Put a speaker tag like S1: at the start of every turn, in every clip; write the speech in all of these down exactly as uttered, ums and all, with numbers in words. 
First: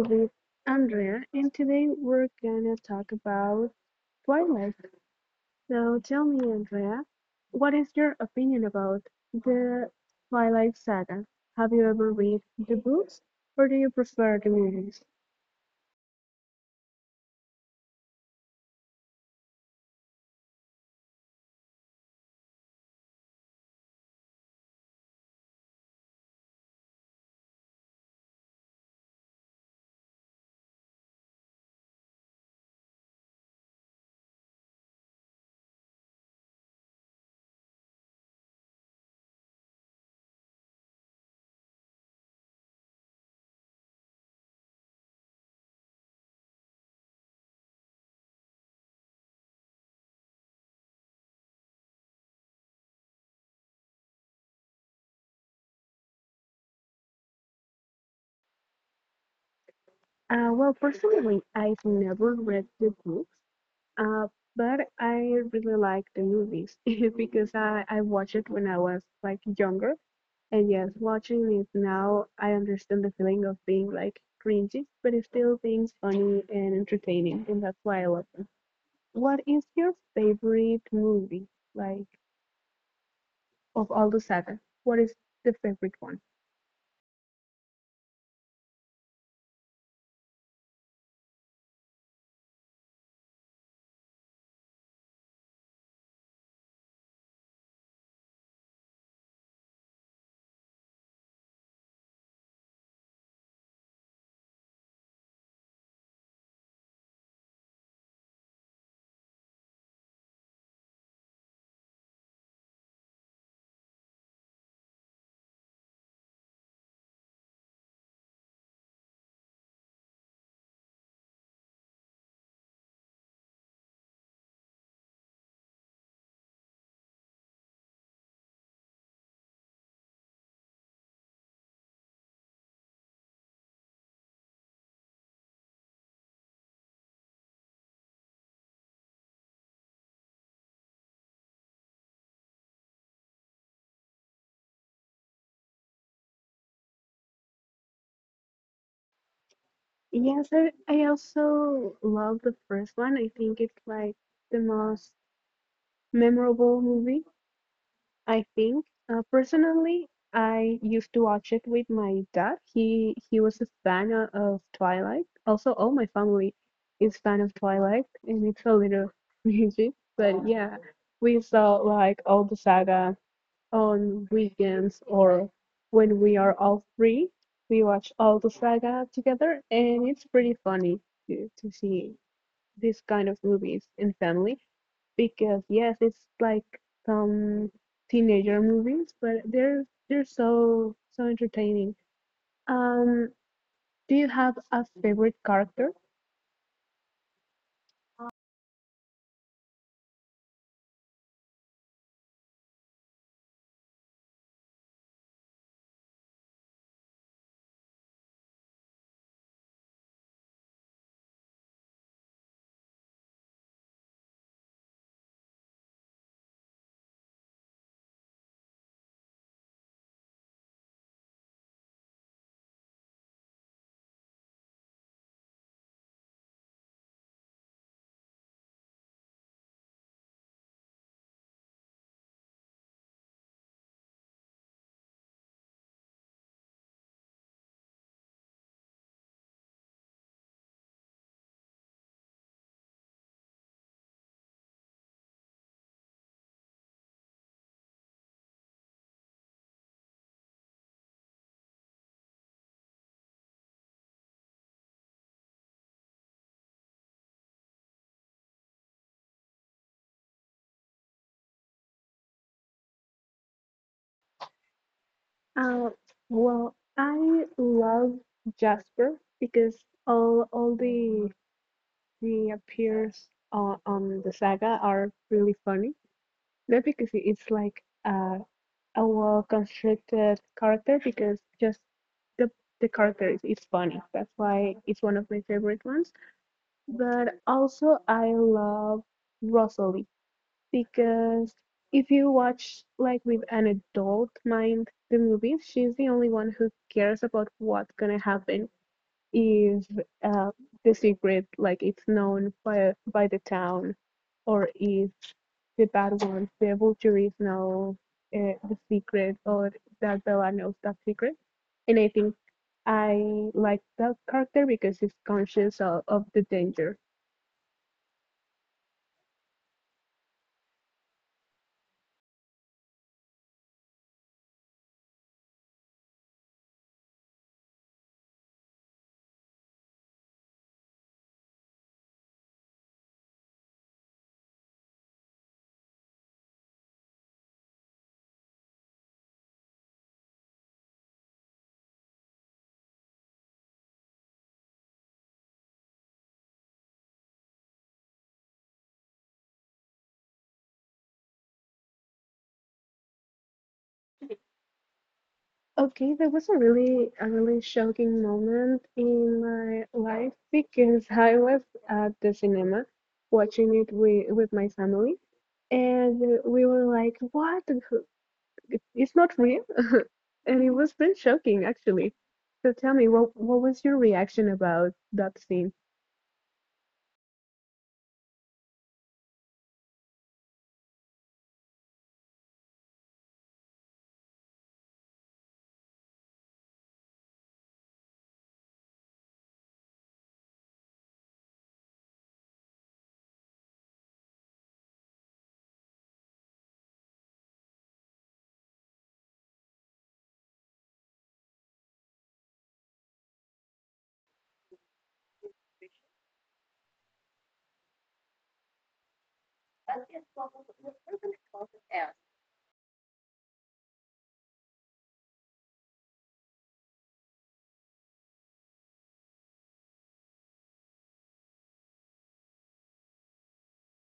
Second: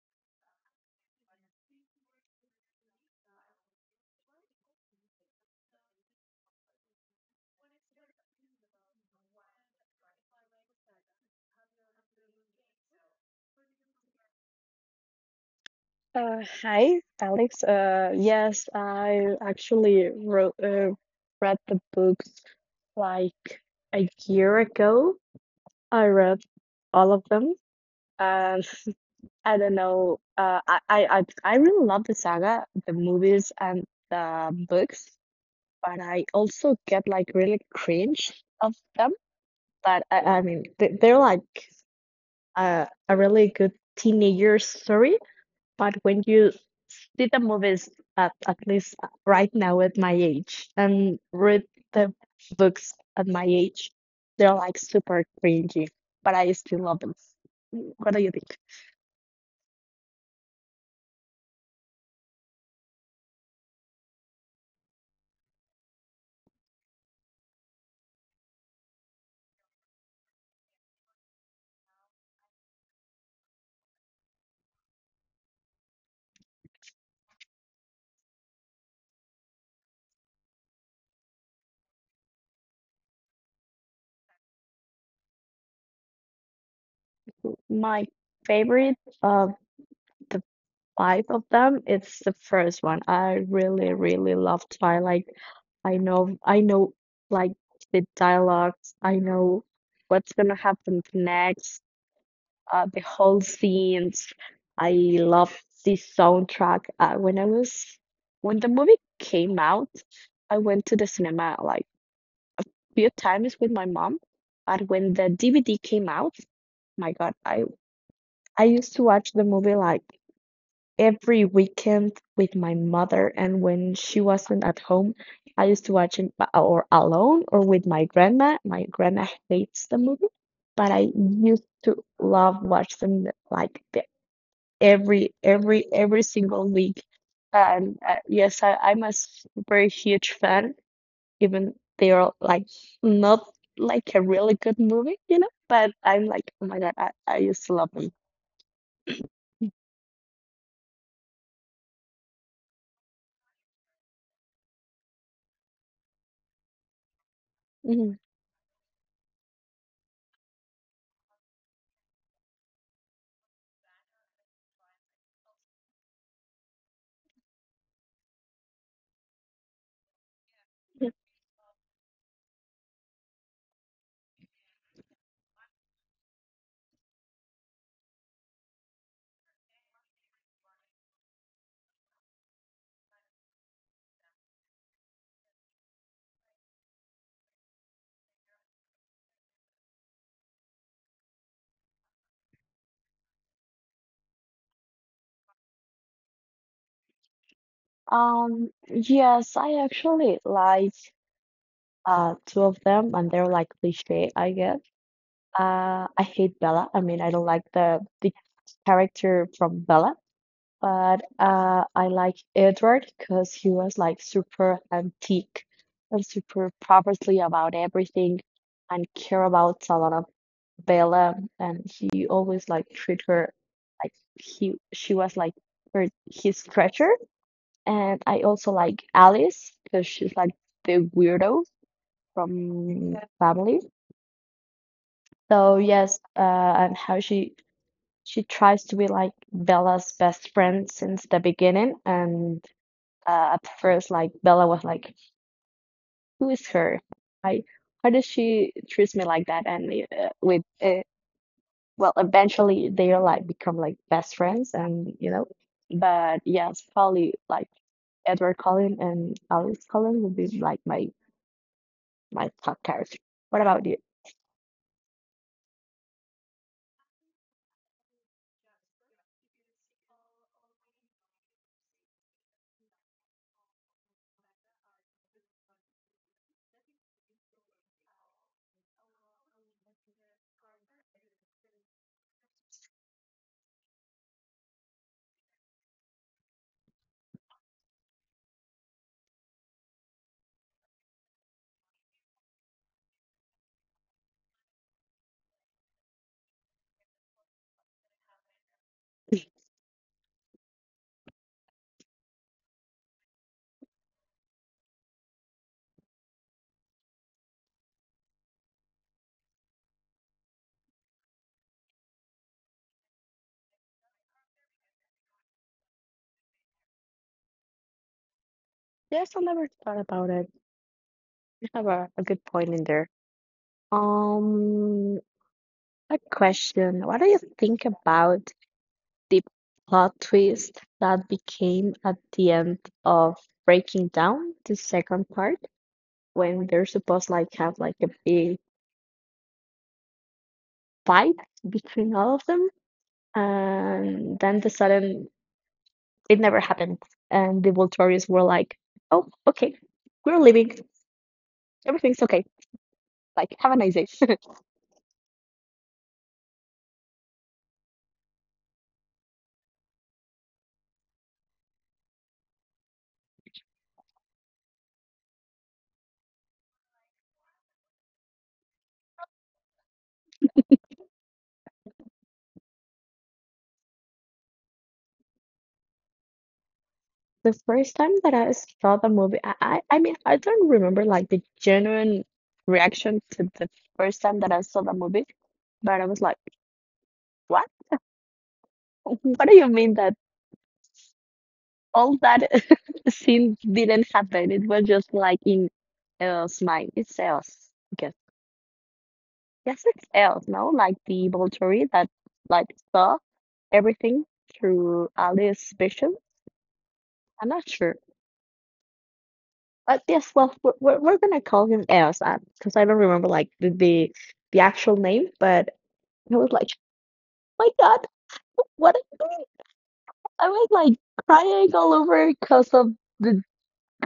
S1: with Andrea, and today we're gonna talk about Twilight. So tell me, Andrea, what is your opinion about the Twilight saga? Have you ever read the books, or do you prefer the movies?
S2: Uh, hi, Alex. Uh, yes, I actually wrote, uh, read the books like a year ago. I read all of them, and I don't know. Uh, I, I I I really love the saga, the movies, and the books, but I also get like really cringe of them. But I, I mean, they, they're like uh, a really good teenager story. But when you theater movies, at, at least right now at my age, and read the books at my age, they're like super cringy, but I still love them. What do you think?
S1: Uh, well, personally, I've never read the books, uh, but I really like the movies because I, I watched it when I was like younger. And yes, watching it now, I understand the feeling of being like cringy, but it's still being funny and entertaining, and that's why I love them. What is your favorite movie, like of all the saga? What is the favorite one?
S2: My favorite of the five of them, it's the first one. I really really love Twilight. I know i know, like the dialogues, I know what's gonna happen next, uh, the whole scenes. I love this soundtrack. Uh, when I was When the movie came out, I went to the cinema like few times with my mom. But when the D V D came out, my God, I I used to watch the movie like every weekend with my mother, and when she wasn't at home, I used to watch it b- or alone or with my grandma. My grandma hates the movie, but I used to love watching like the. every every every single week. And uh, yes, I, I'm a s- very huge fan, even they are like not like a really good movie, you know, but I'm like, oh my God, I, I used to love them.
S1: Yes, I, I also love the first one. I think it's like the most memorable movie.
S2: Mhm.
S1: I think uh, personally, I used to watch it with my dad. He he was a fan o- of Twilight. Also, all my family is fan of Twilight, and it's a little rigid, but yeah, we saw like all the saga on weekends or when we are all free. We watch all the saga together, and it's pretty funny to, to see these kind of movies in family because yes, it's like some teenager movies, but they're they're so so entertaining. Um, do you have a favorite character?
S2: Um, yes, I actually like uh two of them, and they're like cliche, I guess. Uh I hate Bella. I mean, I don't like the the character from Bella. But uh, I like Edward because he was like super antique and super properly about everything and care about a lot of Bella, and he always like treat her like he she was like her his treasure. And I also like Alice because she's like the weirdo from, Yeah. family. So yes, uh, and how she she tries to be like Bella's best friend since the beginning, and uh, at first, like Bella was like, "Who is her? Why? Why does she treats me like that?" And uh, with uh, well, eventually they are like become like best friends, and you know. But yes, probably like Edward Cullen and Alice Cullen would be like my my top character. What about you?
S1: Uh, well, I love Jasper because all all the the appears on, on the saga are really funny. Not because it- it's like a a well constructed character, because just the the character is, is funny. That's why it's one of my favorite ones. But also I love Rosalie because if you watch like with an adult mind the movie, she's the only one who cares about what's gonna happen if, uh, the secret like it's known by by the town or if the bad ones, the vultures know, uh, the secret or that Bella knows that secret. And I think I like that character because she's conscious of, of the danger.
S2: Yes, I never thought about it. You have a, a good point in there. Um, a question. What do you think about the plot twist that became at the end of Breaking Down, the second part, when they're supposed like have like a big fight between all of them, and then the sudden it never happened, and the Voltorians were like, "Oh, okay, we're leaving. Everything's okay. Like, have a nice day."
S1: Okay, that was a really a really shocking moment in my life because I was at the cinema watching it with with my family, and uh, we were like, "What? It- It's not real?" And it was pretty shocking actually. So tell me, what what was your reaction about that scene?
S2: The first time that I saw the movie, I, I I mean I don't remember like the genuine reaction to the first time that I saw the movie, but I was like, "What?" What do you mean that all that scene didn't happen? It was just like in El's mind. It's El's. Because yes, it's El's, no? Like the Volturi that like saw everything through Alice's vision. I'm not sure. But yes, well, we're, we're we're gonna call him Els because I don't remember like the, the the actual name. But I was like, "Oh my God, what? am I doing?" I was like crying all over because of the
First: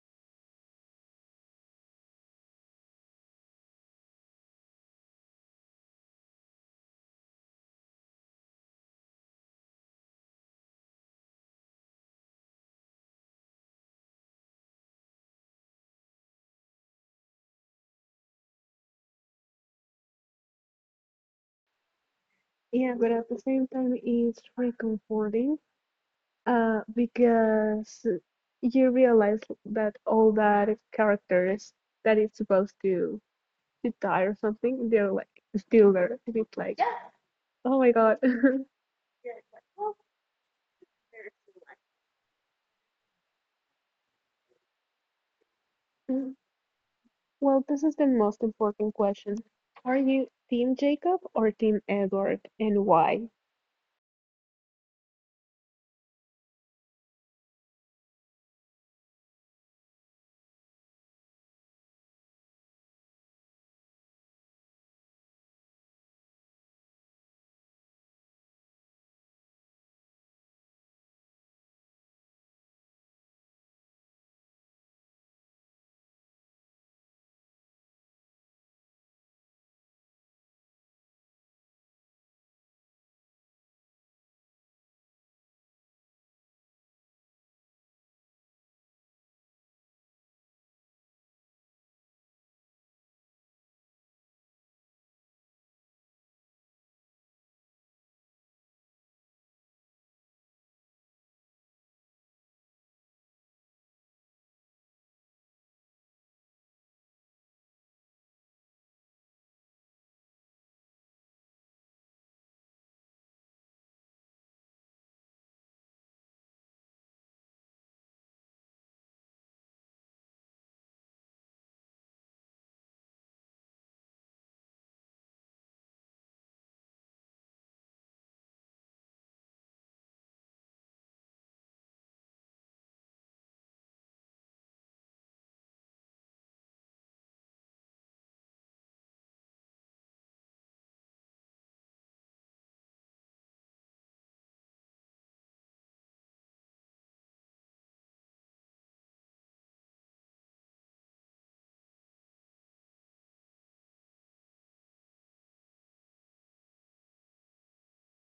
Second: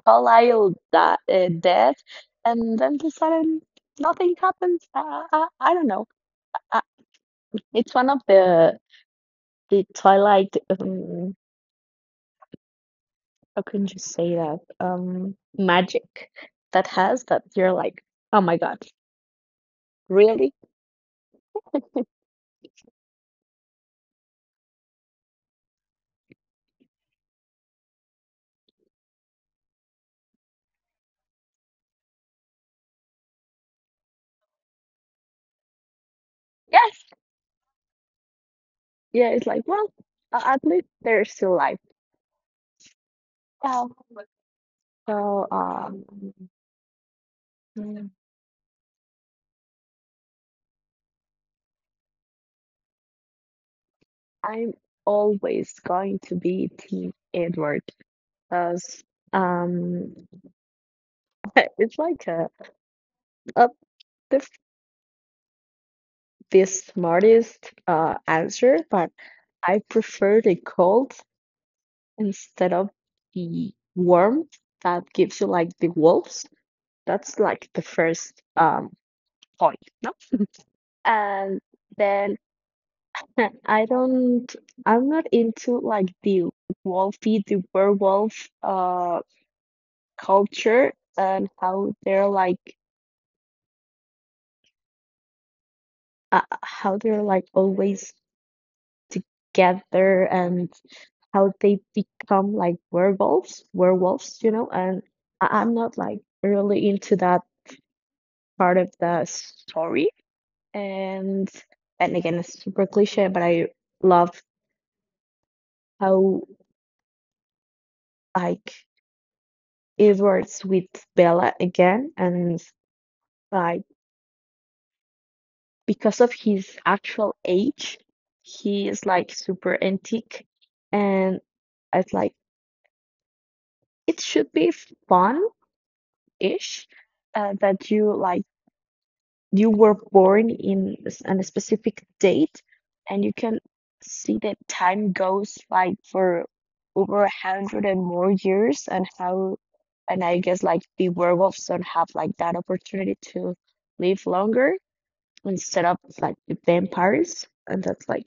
S2: Carlisle that uh, dead, and then the sudden nothing happens. I, I, I don't know. Uh, it's one of the the Twilight. Um, how can you say that? Um, magic that has that you're like, oh my God, really?
S1: Yeah, but at the same time, it's reconforting. Uh, because you realize that all that characters that is supposed to to die or something, they're like still there, and it's like,
S2: Yes.
S1: yeah, oh my god.
S2: Yeah. It's like, well, uh, at least they're still alive. Um, so um,
S1: Well, this is the
S2: mm,
S1: most important question. Are you Team Jacob or Team Edward, and why?
S2: I'm always going to be Team Edward because um, it's like a up the, the smartest uh, answer, but I prefer the cold instead of the warmth that gives you like the wolves. That's like the first um point, no? And then I don't I'm not into like the wolfy, the werewolf uh culture and how they're like uh, how they're like always together, and how they become like werewolves, werewolves, you know, and I- I'm not like really into that part of the story. And and again, it's super cliche, but I love how like Edward's with Bella again, and like because of his actual age, he is like super antique, and it's like it should be fun ish, uh, that you like you were born in s- on a specific date, and you can see that time goes like for over a hundred and more years, and how, and I guess like the werewolves don't have like that opportunity to live longer instead of like the vampires, and that's like,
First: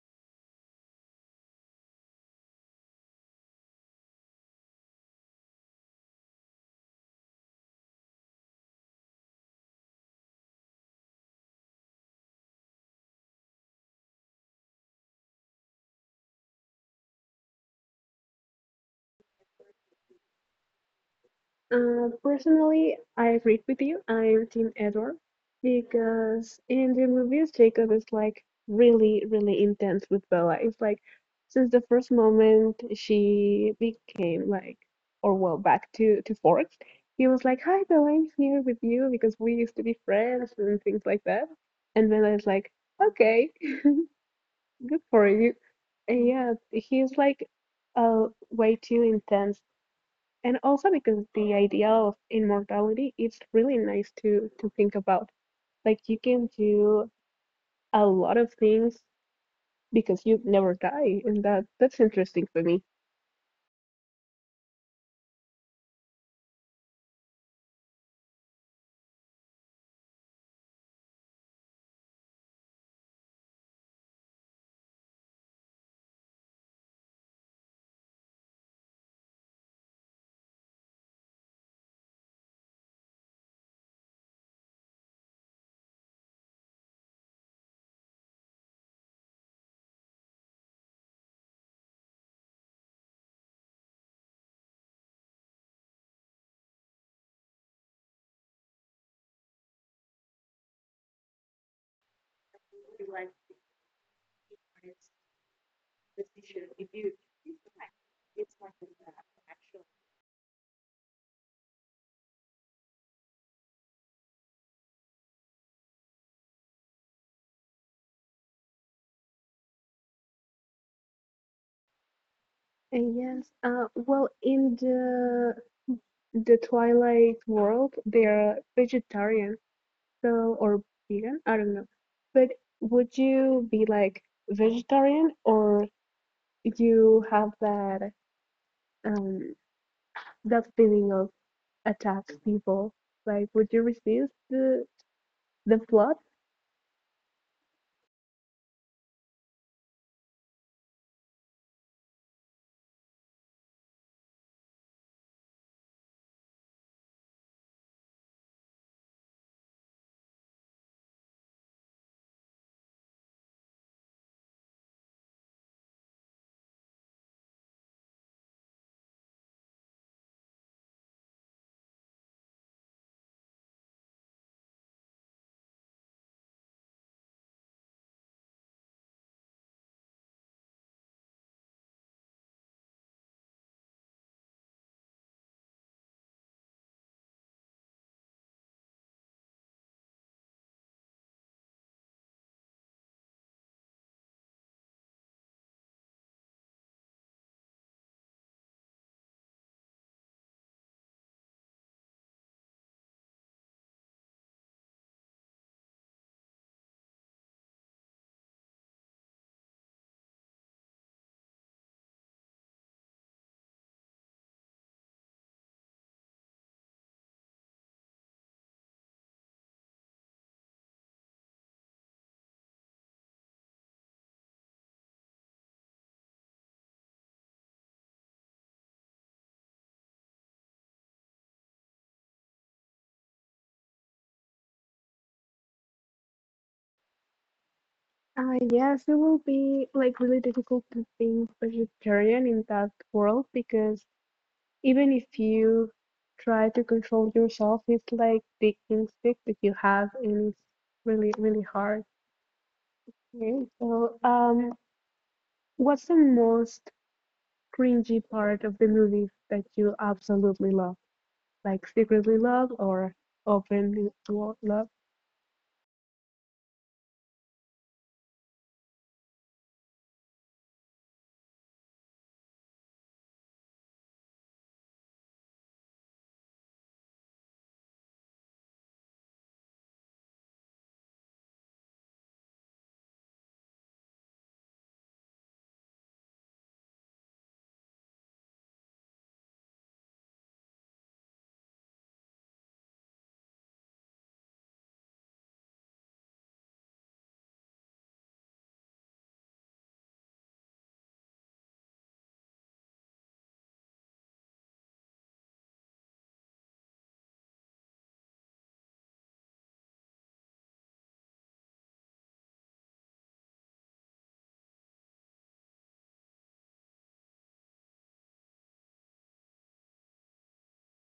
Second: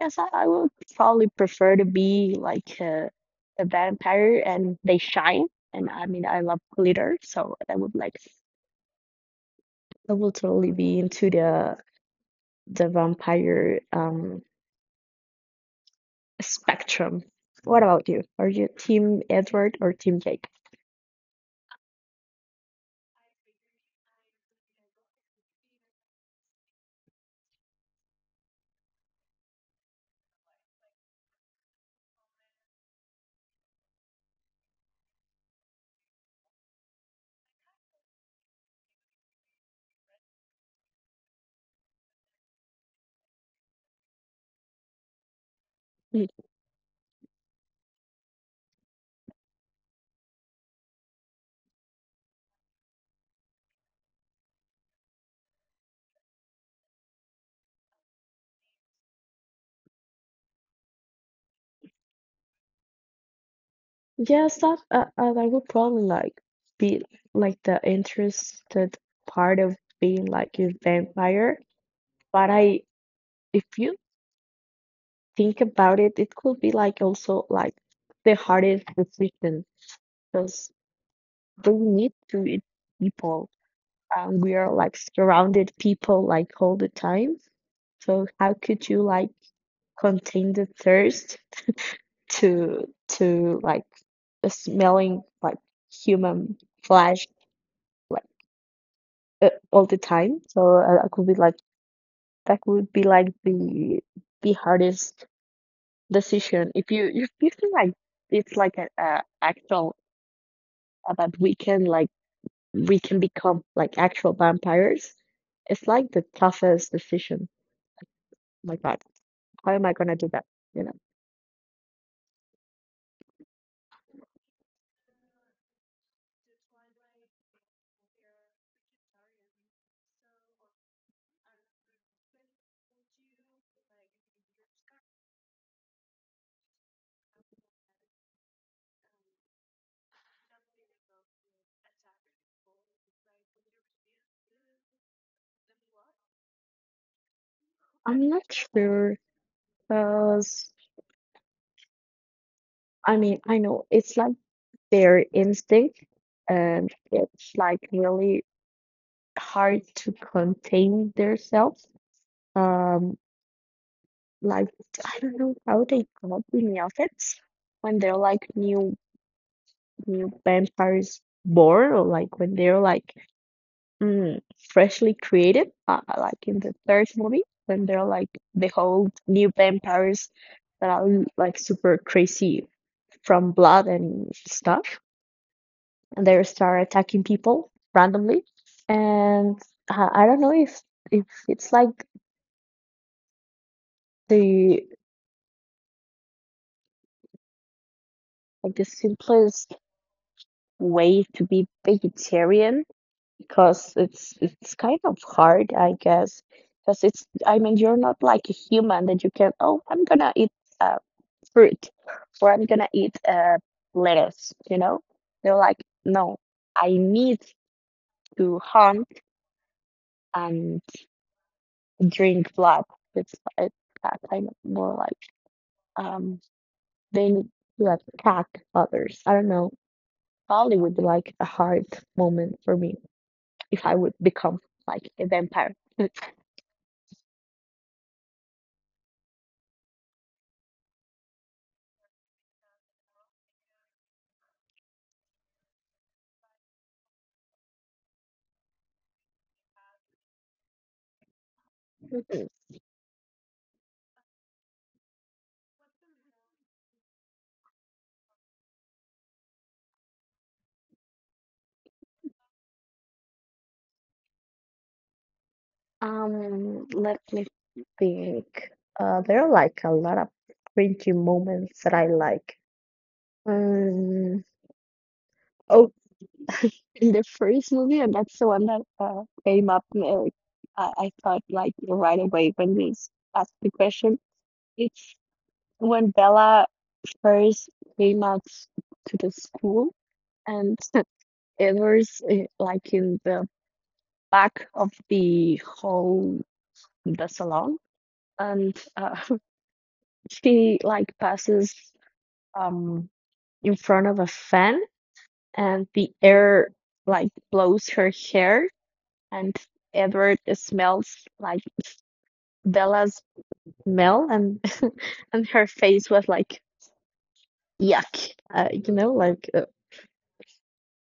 S2: yes, I, I would probably prefer to be like a, a vampire, and they shine, and I mean I love glitter, so I would like I will totally be into the the vampire um spectrum. What about you? Are you Team Edward or Team Jacob?
S1: Uh, personally, I agreed with you. I'm Team Edward because in the movies, Jacob is like really, really intense with Bella. It's like since the first moment she became like, or well, back to to Forks, he was like, "Hi, Bella, I'm here with you because we used to be friends and things like that." And Bella is like, "Okay, good for you." And
S2: Mm.
S1: yeah, he's like uh, way too intense, and also because the idea of immortality it's really nice to to think about, like you can do a lot of things because you never die, and that that's interesting for me.
S2: Yes, that uh, uh, I would probably like be like the interested part of being like a vampire. But I, if you think about it, it could be like also like the hardest decision because we need to eat people, and we are like surrounded people like all the time. So how could you like contain the thirst to to like smelling like human flesh like uh, all the time. So uh, I could be like That would be like the the hardest decision. If you if you feel like it's like a, a actual, uh, that we can like we can become like actual vampires, it's like the toughest decision. Like that. How am I gonna do that? You know,
S1: And yes, uh well, in the the Twilight world, they're vegetarian, so, or vegan, I don't know. But would you be like vegetarian, or you have that, um that feeling of attack people. Like, would you resist the the flood?
S2: I'm not sure because I mean I know it's like their instinct, and it's like really hard to contain themselves. Um, like, I don't know how they got the outfits when they're like new new vampires born, or like when they're like mm, freshly created, uh, like in the third movie when they're like the whole new vampires that are like super crazy from blood and stuff. They start attacking people randomly, and uh, I don't know if if it's like the like the simplest way to be vegetarian, because it's it's kind of hard, I guess, because it's, I mean, you're not like a human that you can, oh, I'm gonna eat uh, fruit, or I'm gonna eat uh, lettuce, you know, they're like, no, I need to hunt and drink blood. It's, it's uh, kind of more like, um they need to like attack others. I don't know. Probably would be like a hard moment for me if I would become like a vampire.
S1: Uh, yes, it will be like really difficult to think vegetarian in that world because even if you try to control yourself, it's like the instinct that you have, and it's really, really hard. Okay. So, um, what's the most cringy part of the movie that you absolutely love? Like secretly love or openly lo- love?
S2: Um, let me think. Uh, there are like a lot of cringy moments that I like. Um, oh, in the first movie, and that's the one that uh, came up. uh, I, I thought like right away when you asked the question. It's. When Bella first came out s- to the school, and it was eh, like in the back of the whole the salon, and uh, she like passes um in front of a fan, and the air like blows her hair, and Edward smells like Bella's smell, and and her face was like, yuck, uh, you know, like. uh,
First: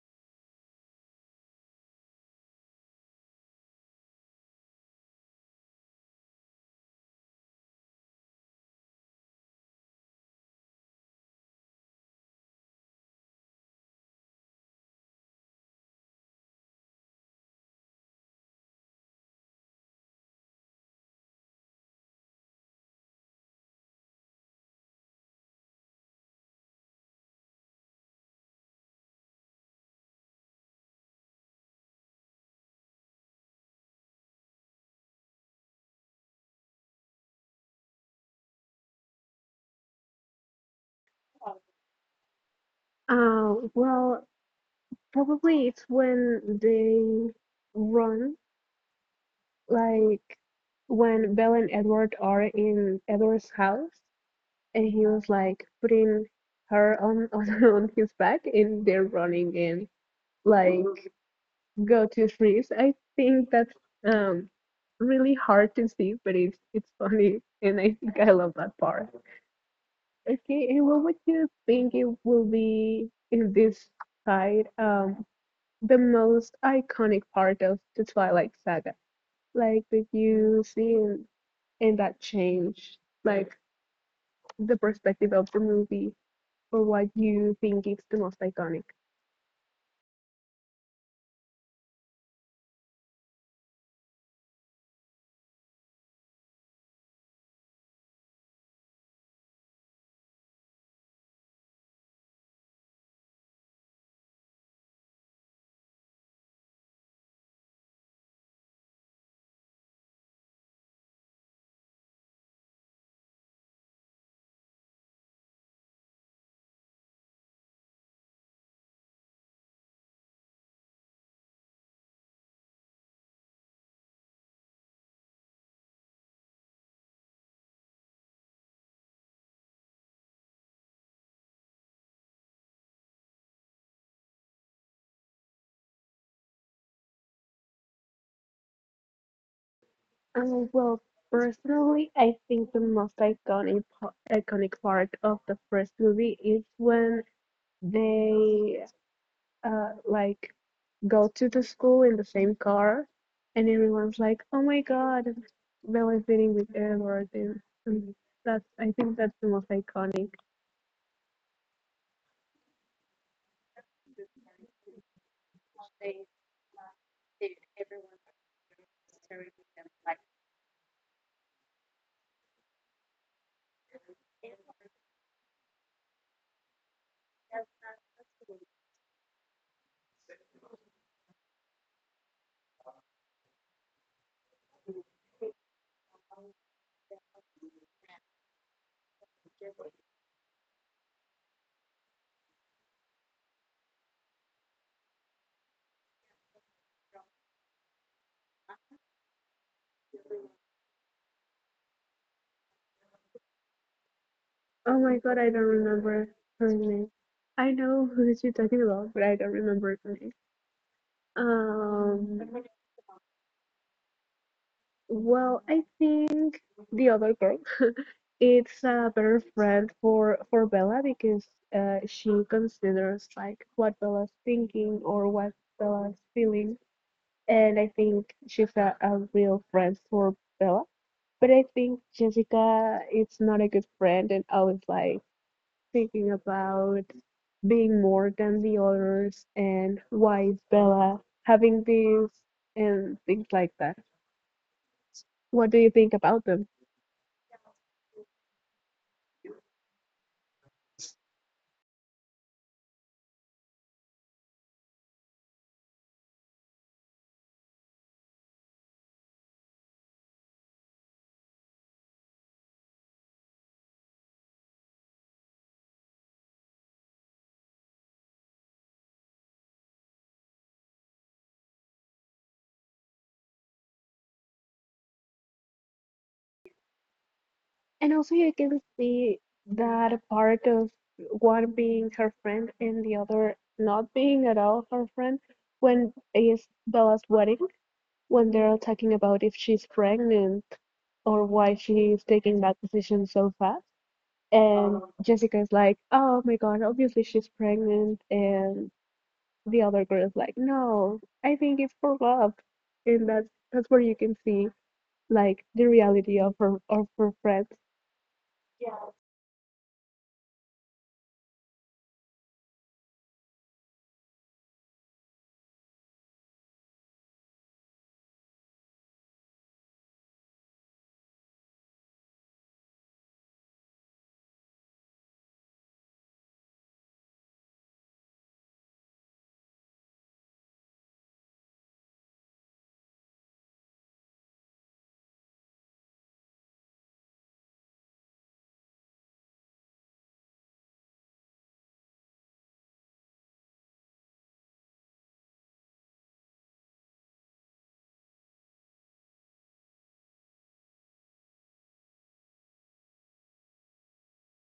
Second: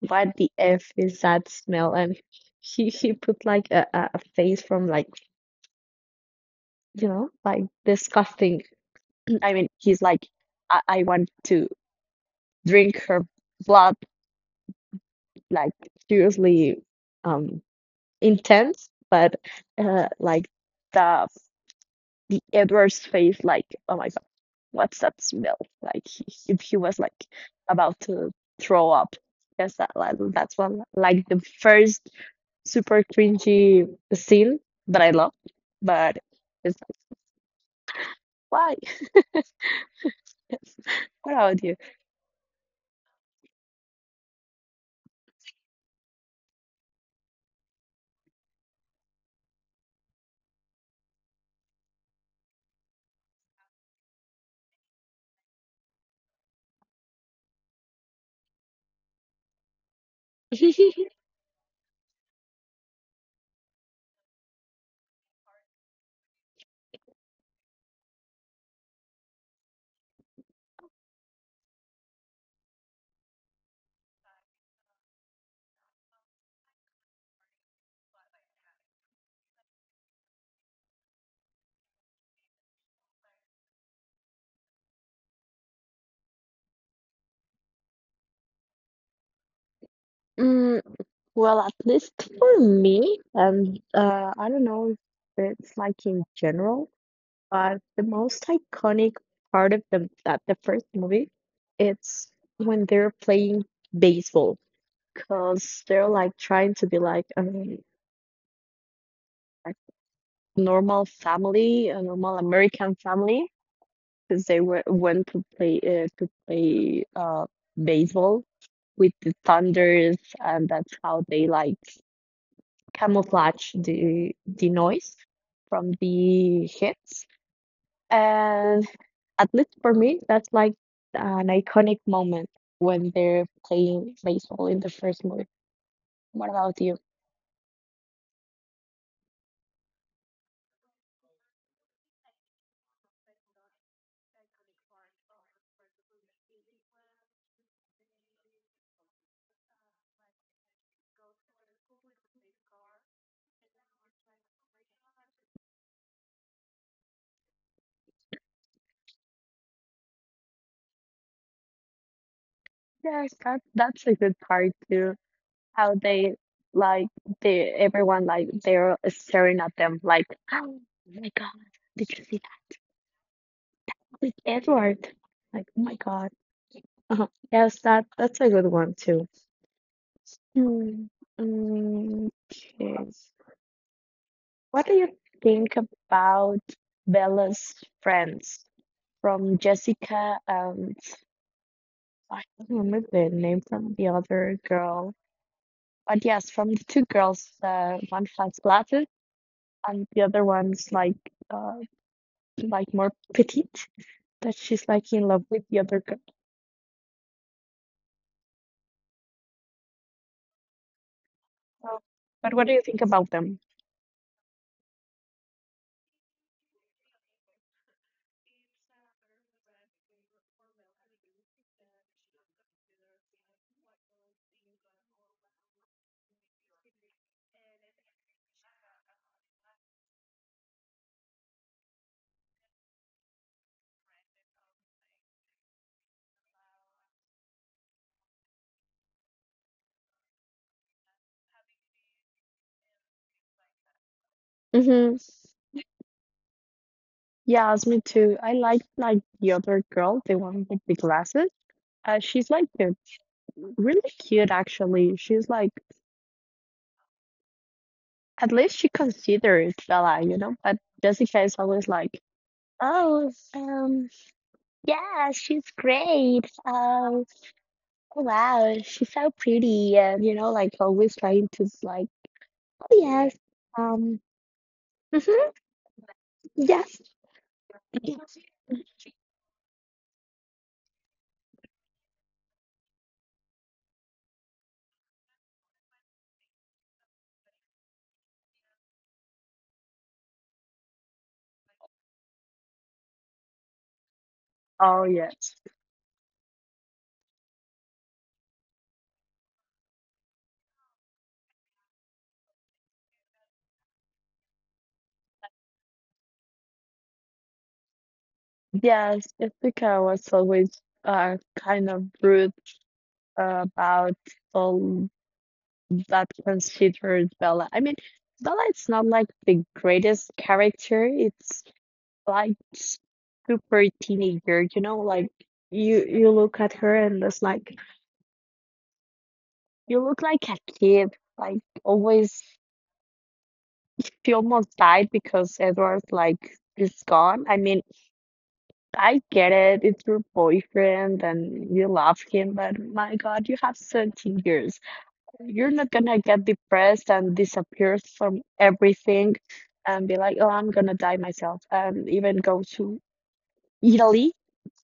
S2: what the F is that smell? And he he put like a, a a face from like, you know, like disgusting. I mean, he's like, I, I want to drink her blood, like, seriously um intense, but uh like the the Edward's face, like, oh my God, what's that smell? Like he, he he was like about to throw up. Yes, that, like, that's one like the first super cringy scene that I love, but it's like, why? What about you?
S1: Uh, well, probably it's when they run, like when Belle and Edward are in Edward's house, and he was like putting her on on, on his back, and they're running and like go to freeze. I think that's um really hard to see, but it's it's funny, and I think I love that part. Okay, and what would you think it will be in this side, um, the most iconic part of the Twilight Saga? Like that you see in, in that change, like the perspective of the movie, or what you think is the most iconic?
S2: Mm, well, at least for me, and uh, I don't know if it's like in general, but the most iconic part of the that the first movie, it's when they're playing baseball, because they're like trying to be like, um, a, like, normal family, a normal American family, because they were, went to play uh, to play uh, baseball with the thunders, and that's how they like camouflage the the noise from the hits. And at least for me, that's like an iconic moment when they're playing baseball in the first movie. What about you?
S1: Um, well, personally, I think the most iconic pa- iconic part of the first movie is when they uh like go to the school in the same car, and everyone's like, "Oh my God, Bella's dating with Edward." And, and that's, I think that's the most iconic.
S2: Yes, that that's a good part too. How they like the everyone like they're staring at them like, oh my god, did you see that with Edward, like, oh my god, uh-huh. Yes, that that's a good one too. Hmm, mm, okay. What do you think about Bella's friends from Jessica and I don't remember the name from the other girl, but yes, from the two girls, uh, one has glasses and the other one's like uh. like more petite, that she's like
S1: Oh
S2: in
S1: my
S2: love
S1: God,
S2: with
S1: I don't
S2: the other girl.
S1: remember her name. I know who she's talking about, but I don't remember her name.
S2: So, but
S1: Um,
S2: what do you think about them?
S1: well, I think the other girl, it's a better friend for for Bella because uh, she considers like what Bella's thinking or what Bella's feeling, and I think she's a, a real friend for Bella. But I think Jessica is not a good friend and always like thinking about being more than the others and why is Bella having this, and things like that.
S2: Mm-hmm.
S1: What do you think about them?
S2: Yes, me too. I like like the other girl, the one with the glasses. Uh, she's like uh, really cute, actually. She's like at least she considers Bella, you know. But Jessica is always like, oh, um, yeah, she's great. Um, oh, wow, she's so pretty, and you know, like always trying to like, oh yes, um, mm-hmm, yes.
S1: And also you can see that part of one being her friend and the other not being at all her friend when is Bella's wedding, when they're talking about if she's pregnant or why she's taking that decision so fast.
S2: Oh,
S1: And
S2: yes.
S1: Jessica's like, oh my God, obviously she's pregnant. And the other girl's like, no, I think it's for love. And that's, that's where you can see like the reality of her of her friends.
S2: Yes, Ithaca was always uh, kind of rude uh, about all that considered Bella. I mean, Bella is not like the greatest character. It's like super teenager, you know, like you you look at her and it's like you look like a kid. Like always, she almost died because Edward like is gone. I mean, I get it. It's your boyfriend and you love him, but my God, you have seventeen years. You're not gonna get depressed and disappear from everything and be like, oh, I'm gonna die myself. And even go to Italy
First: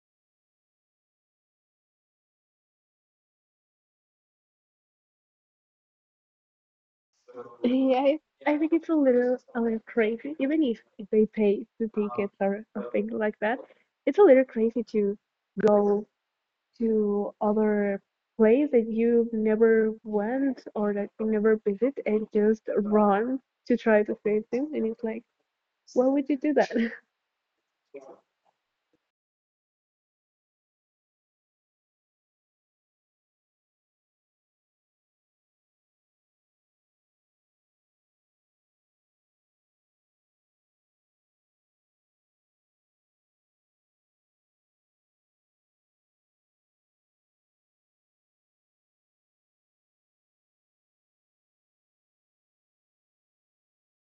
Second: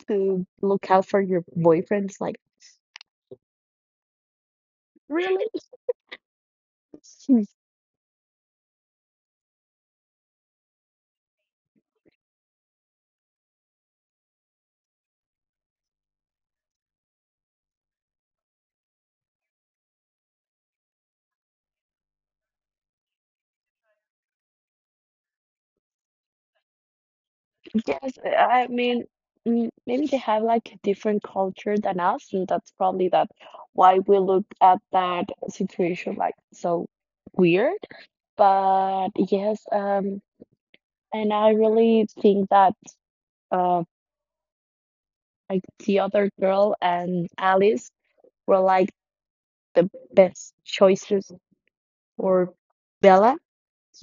S2: to look out for your boyfriend. It's like, really? Hmm.
S1: Yeah, I, I think it's a little a little crazy, even if they pay the tickets or something like that. It's a little crazy to go to other place that you never went or that you never visit and just run to try to save them, and it's like why would you do that?
S2: Yes. I mean, mm, maybe they have like a different culture than us, and that's probably that why we look at that situation like so weird. But yes, um, and I really think that uh, like the other girl and Alice were like the best choices for Bella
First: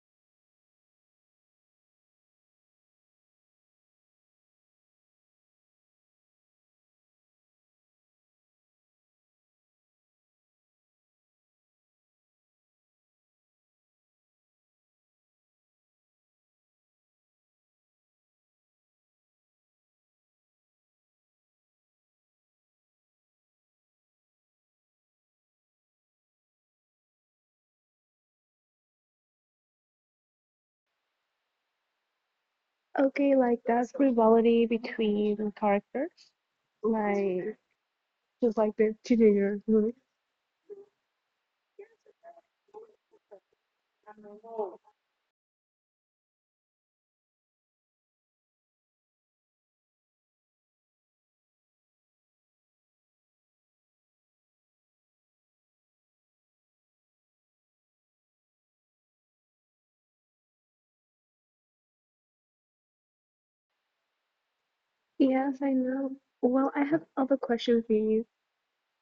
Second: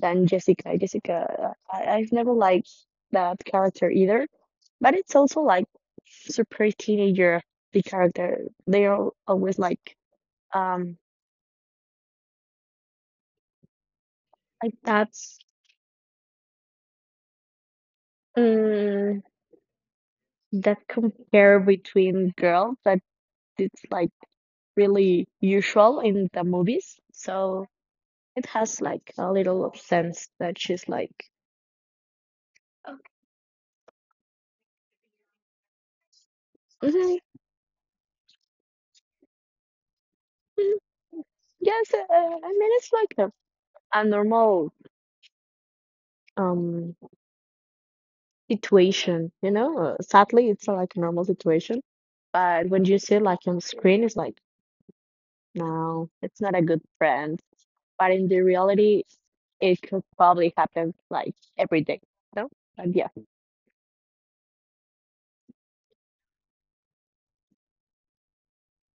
S2: than Jessica. Jessica, uh, I, I've never liked that character either, but it's also like super teenager, the character. They are always like, um, like that's um, that compare between girls that it's like really usual in the movies. So it has like a little of sense that she's like,
S1: Okay, like that's rivalry between characters,
S2: "Mhm,
S1: like just like the teenager movie.
S2: mhm, yes, uh, I mean, it's like a, a normal um situation, you know? Uh, sadly, it's uh, like a normal situation. But when you see it like on screen, it's like, no, it's not a good friend. But in the reality, it could probably happen like every day, no? But yeah.
S1: Yes, I know. Well, I have other questions for you.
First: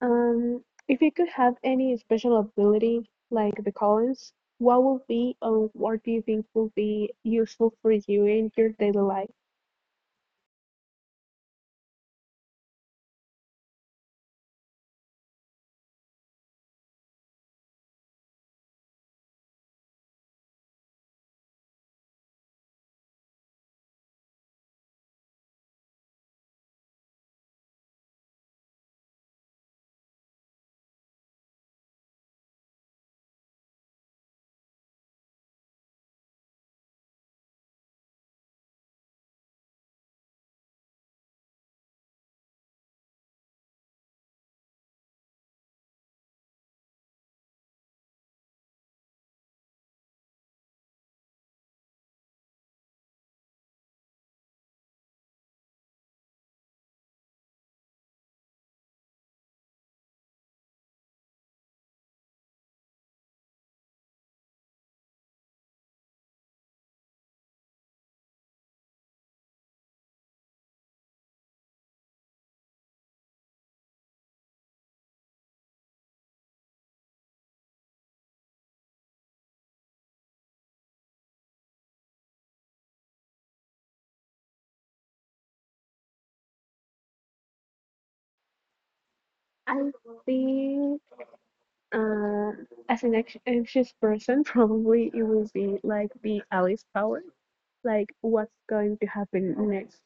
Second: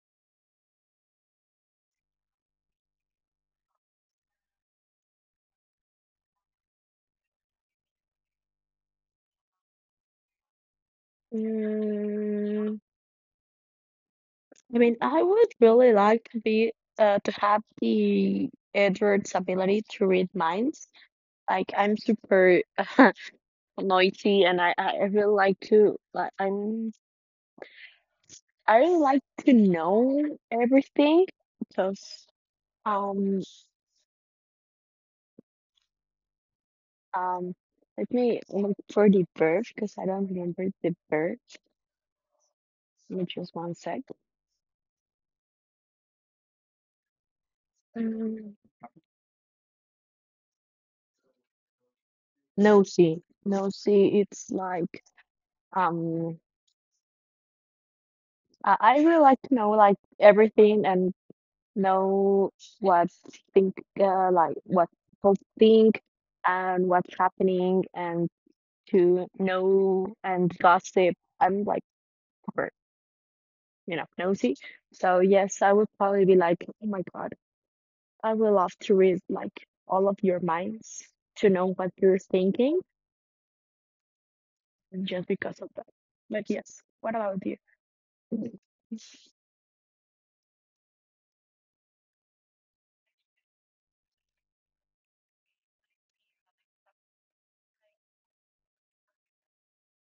S1: um if you could have any special ability like the Collins, what would be, or what do you think will be useful for you in your daily life?
S2: Mm, I mean, I would really like to be uh, to have the Edward's ability to read minds. Like I'm super noisy, and I I I really like to like I'm I really like to know everything because um um let me look for the verb because I don't remember the verb. Give me just one sec. Um, nosy, nosy. It's like um I I really like to know like everything and know what think, uh, like what people think and what's happening and to know and gossip. I'm like super, you know, nosy. So yes, I would probably be like, oh my God, I would love to read like all of your minds to know what you're thinking just because of that. But yes, what about you?
S1: I think uh, as an anx- anxious person, probably it will be like the Alice power, like what's going to happen next.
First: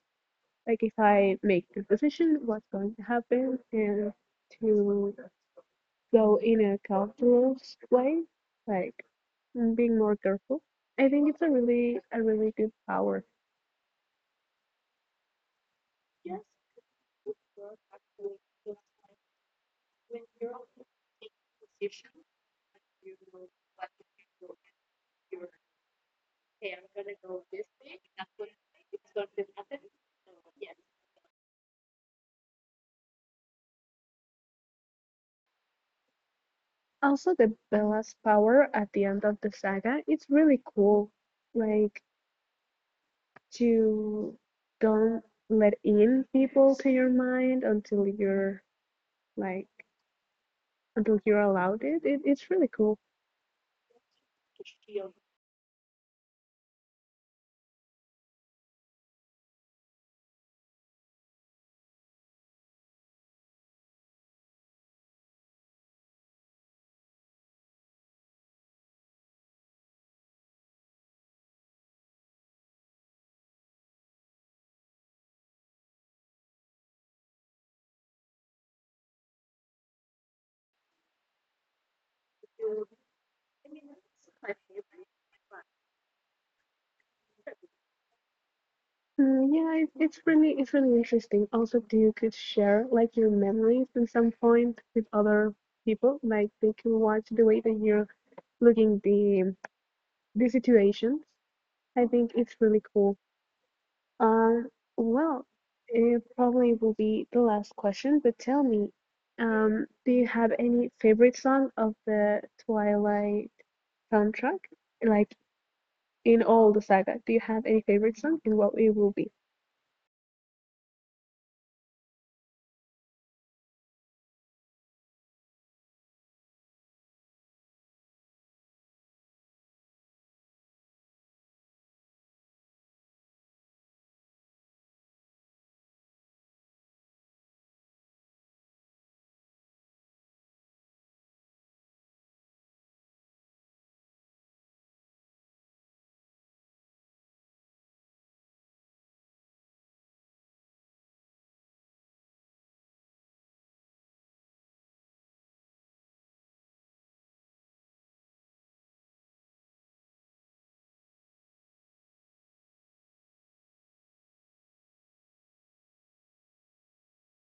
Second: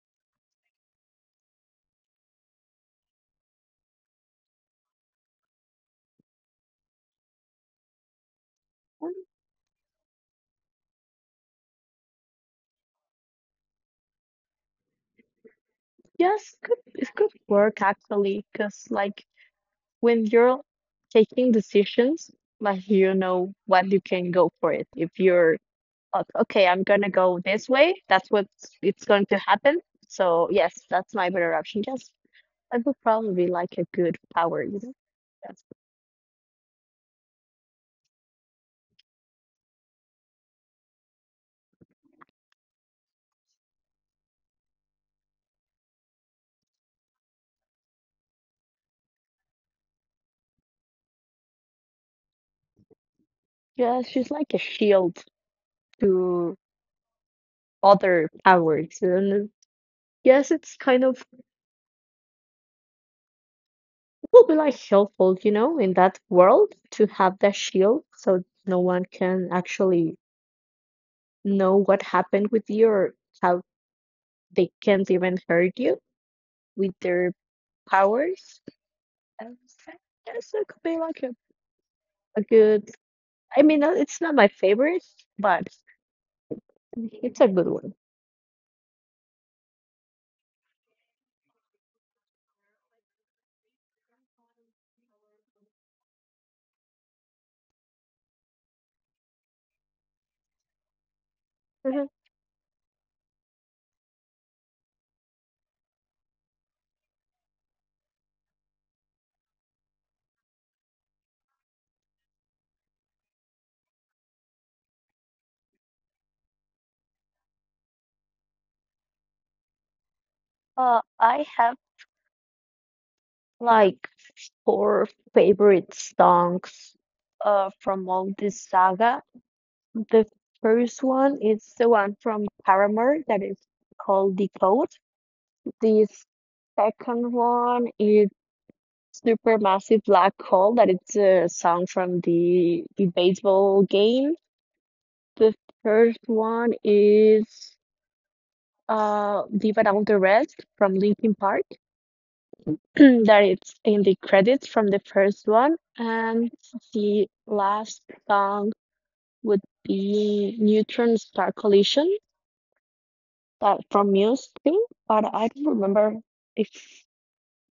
S1: Like if I make this decision, what's going to happen, and to go in a calculus way, like
S2: Um,
S1: mm, being more careful. I think it's a really a really good power.
S2: Yes, could it could work actually, because like when you're taking decisions, like you know what you can go for it. If you're like, okay, I'm gonna go this way, that's what it's going to happen. So yes, that's my better option. Yes, that would probably be like a good power, you know? Yes.
S1: Also, the Bella's power at the end of the saga, it's really cool. Like to don't let in people to your mind until you're like until you're allowed it, it it's really cool.
S2: Yeah, she's like a shield to other powers. And uh, yes, it's kind of will be like helpful, you know, in that world to have that shield so no one can actually know what happened with you or how they can't even hurt you with their powers. And so yes, it could be like a, a good. I mean, uh, it's not my favorite, but it's a good one.
S1: Mm, yeah, it, it's really it's really interesting. Also, do you could share like your memories at some point with other people, like they can watch the way that you're looking the the situations. I
S2: Mhm.
S1: think it's really cool. Uh, well, it probably will be the last question, but tell me, um, do you have any favorite song of the Twilight soundtrack? Like in all the saga, do you have any favorite song and what it will be?
S2: Uh, I have like four favorite songs uh, from all this saga. The first one is the one from Paramore that is called Decode. The second one is Supermassive Black Hole, that it's a song from the the baseball game. The first one is uh Leave It All the Rest from Linkin Park, that it's in the credits from the first one. And the last song would be Neutron Star Collision that from Muse too, but I don't remember if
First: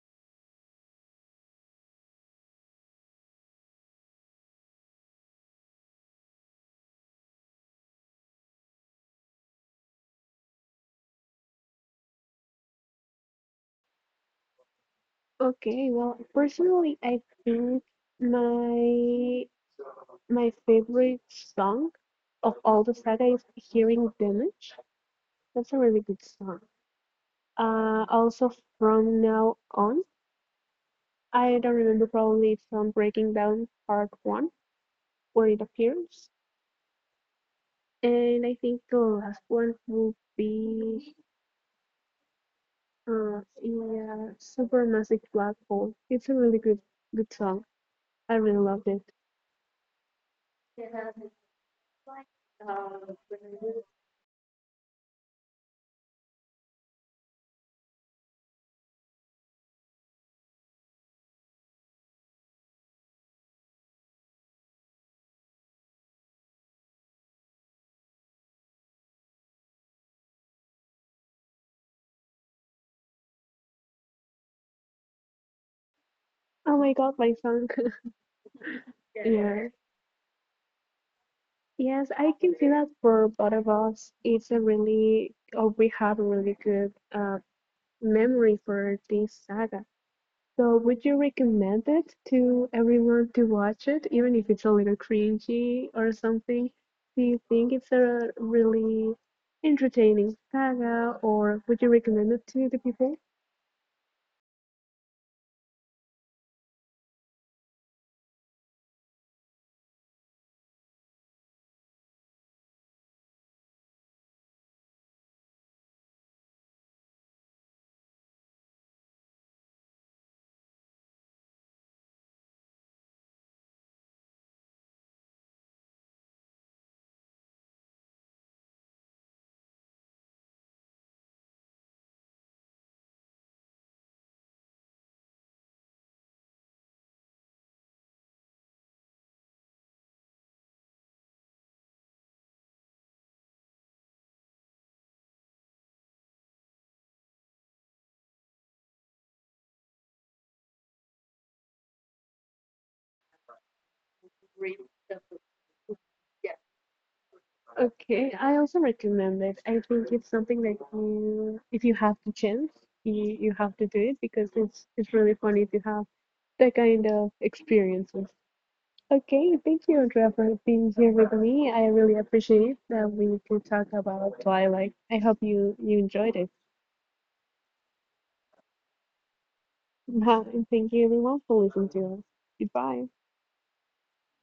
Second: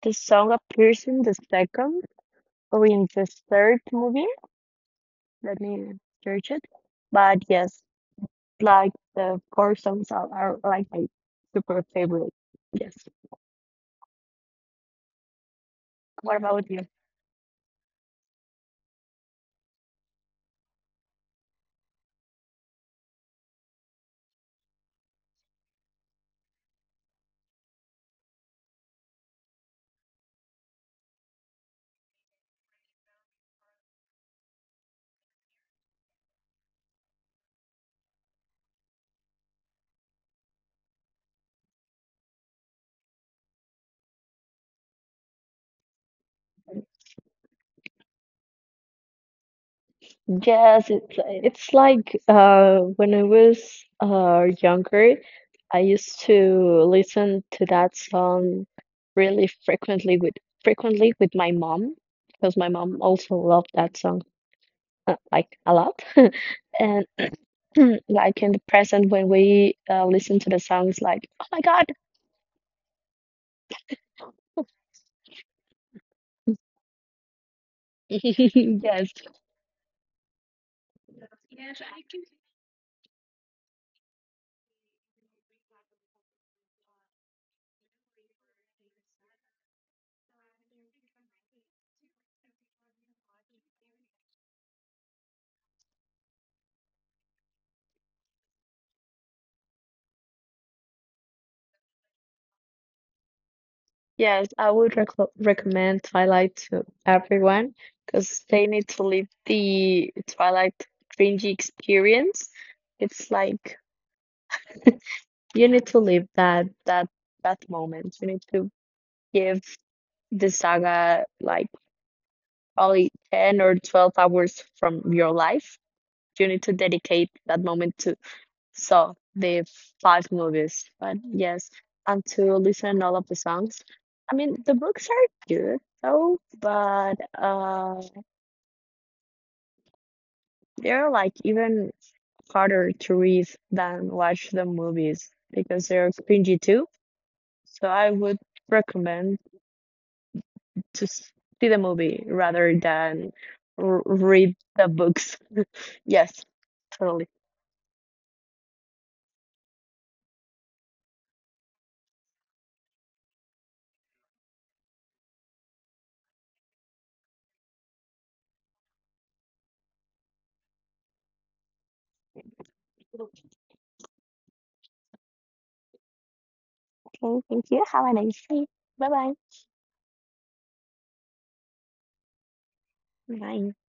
S2: the song appears in the second or in the third movie. Let me search it. But yes, like the four songs are, are like my super favorite. Yes.
S1: Okay, well,
S2: What about you?
S1: personally, I think my my favorite song of all the saga is Hearing Damage. That's a really good song. Uh, also from now on. I don't remember. Probably it's from Breaking Down Part One where it appears, and I think the last one will be, uh yeah, Supermassive Black Hole. It's a really good good song. I really loved it.
S2: Yes, it's it's like uh, when I was uh, younger, I used to listen to that song really frequently with frequently with my mom because my mom also loved that song, uh, like a lot. And like in the present when we uh, listen to the songs, like oh my God.
S1: Oh my god, my song.
S2: Yes,
S1: Yeah. Yes, I can see that for both of us. It's a really, oh, we have a really good uh memory for this saga. So would you recommend it to everyone to watch it, even if it's a little cringy or something? Do you think it's a really entertaining saga, or would you recommend it to the people?
S2: yes, I would rec recommend Twilight to everyone because they need to live the Twilight cringy experience. It's like you need to live that that that moment. You need to give the saga like probably ten or twelve hours from your life. You need to dedicate that moment to. So the five movies. But yes, and to listen all of the songs. I mean, the books are good though, but uh, they're like even harder to read than watch the movies because they're cringy too. So I would recommend to s- see the movie rather than r read the books. Yes, totally.
S1: Okay, I also recommend it. I think it's something that you, if you have the chance, you, you have to do it because it's it's really funny to have that kind of experience. Okay, thank you, Andrea, for being here with me. I really appreciate that we could talk about Twilight. I hope you you enjoyed it.
S2: Okay, thank you. Have a nice day. Bye bye.
S1: And thank you everyone for listening to us. Goodbye.
S2: Bye.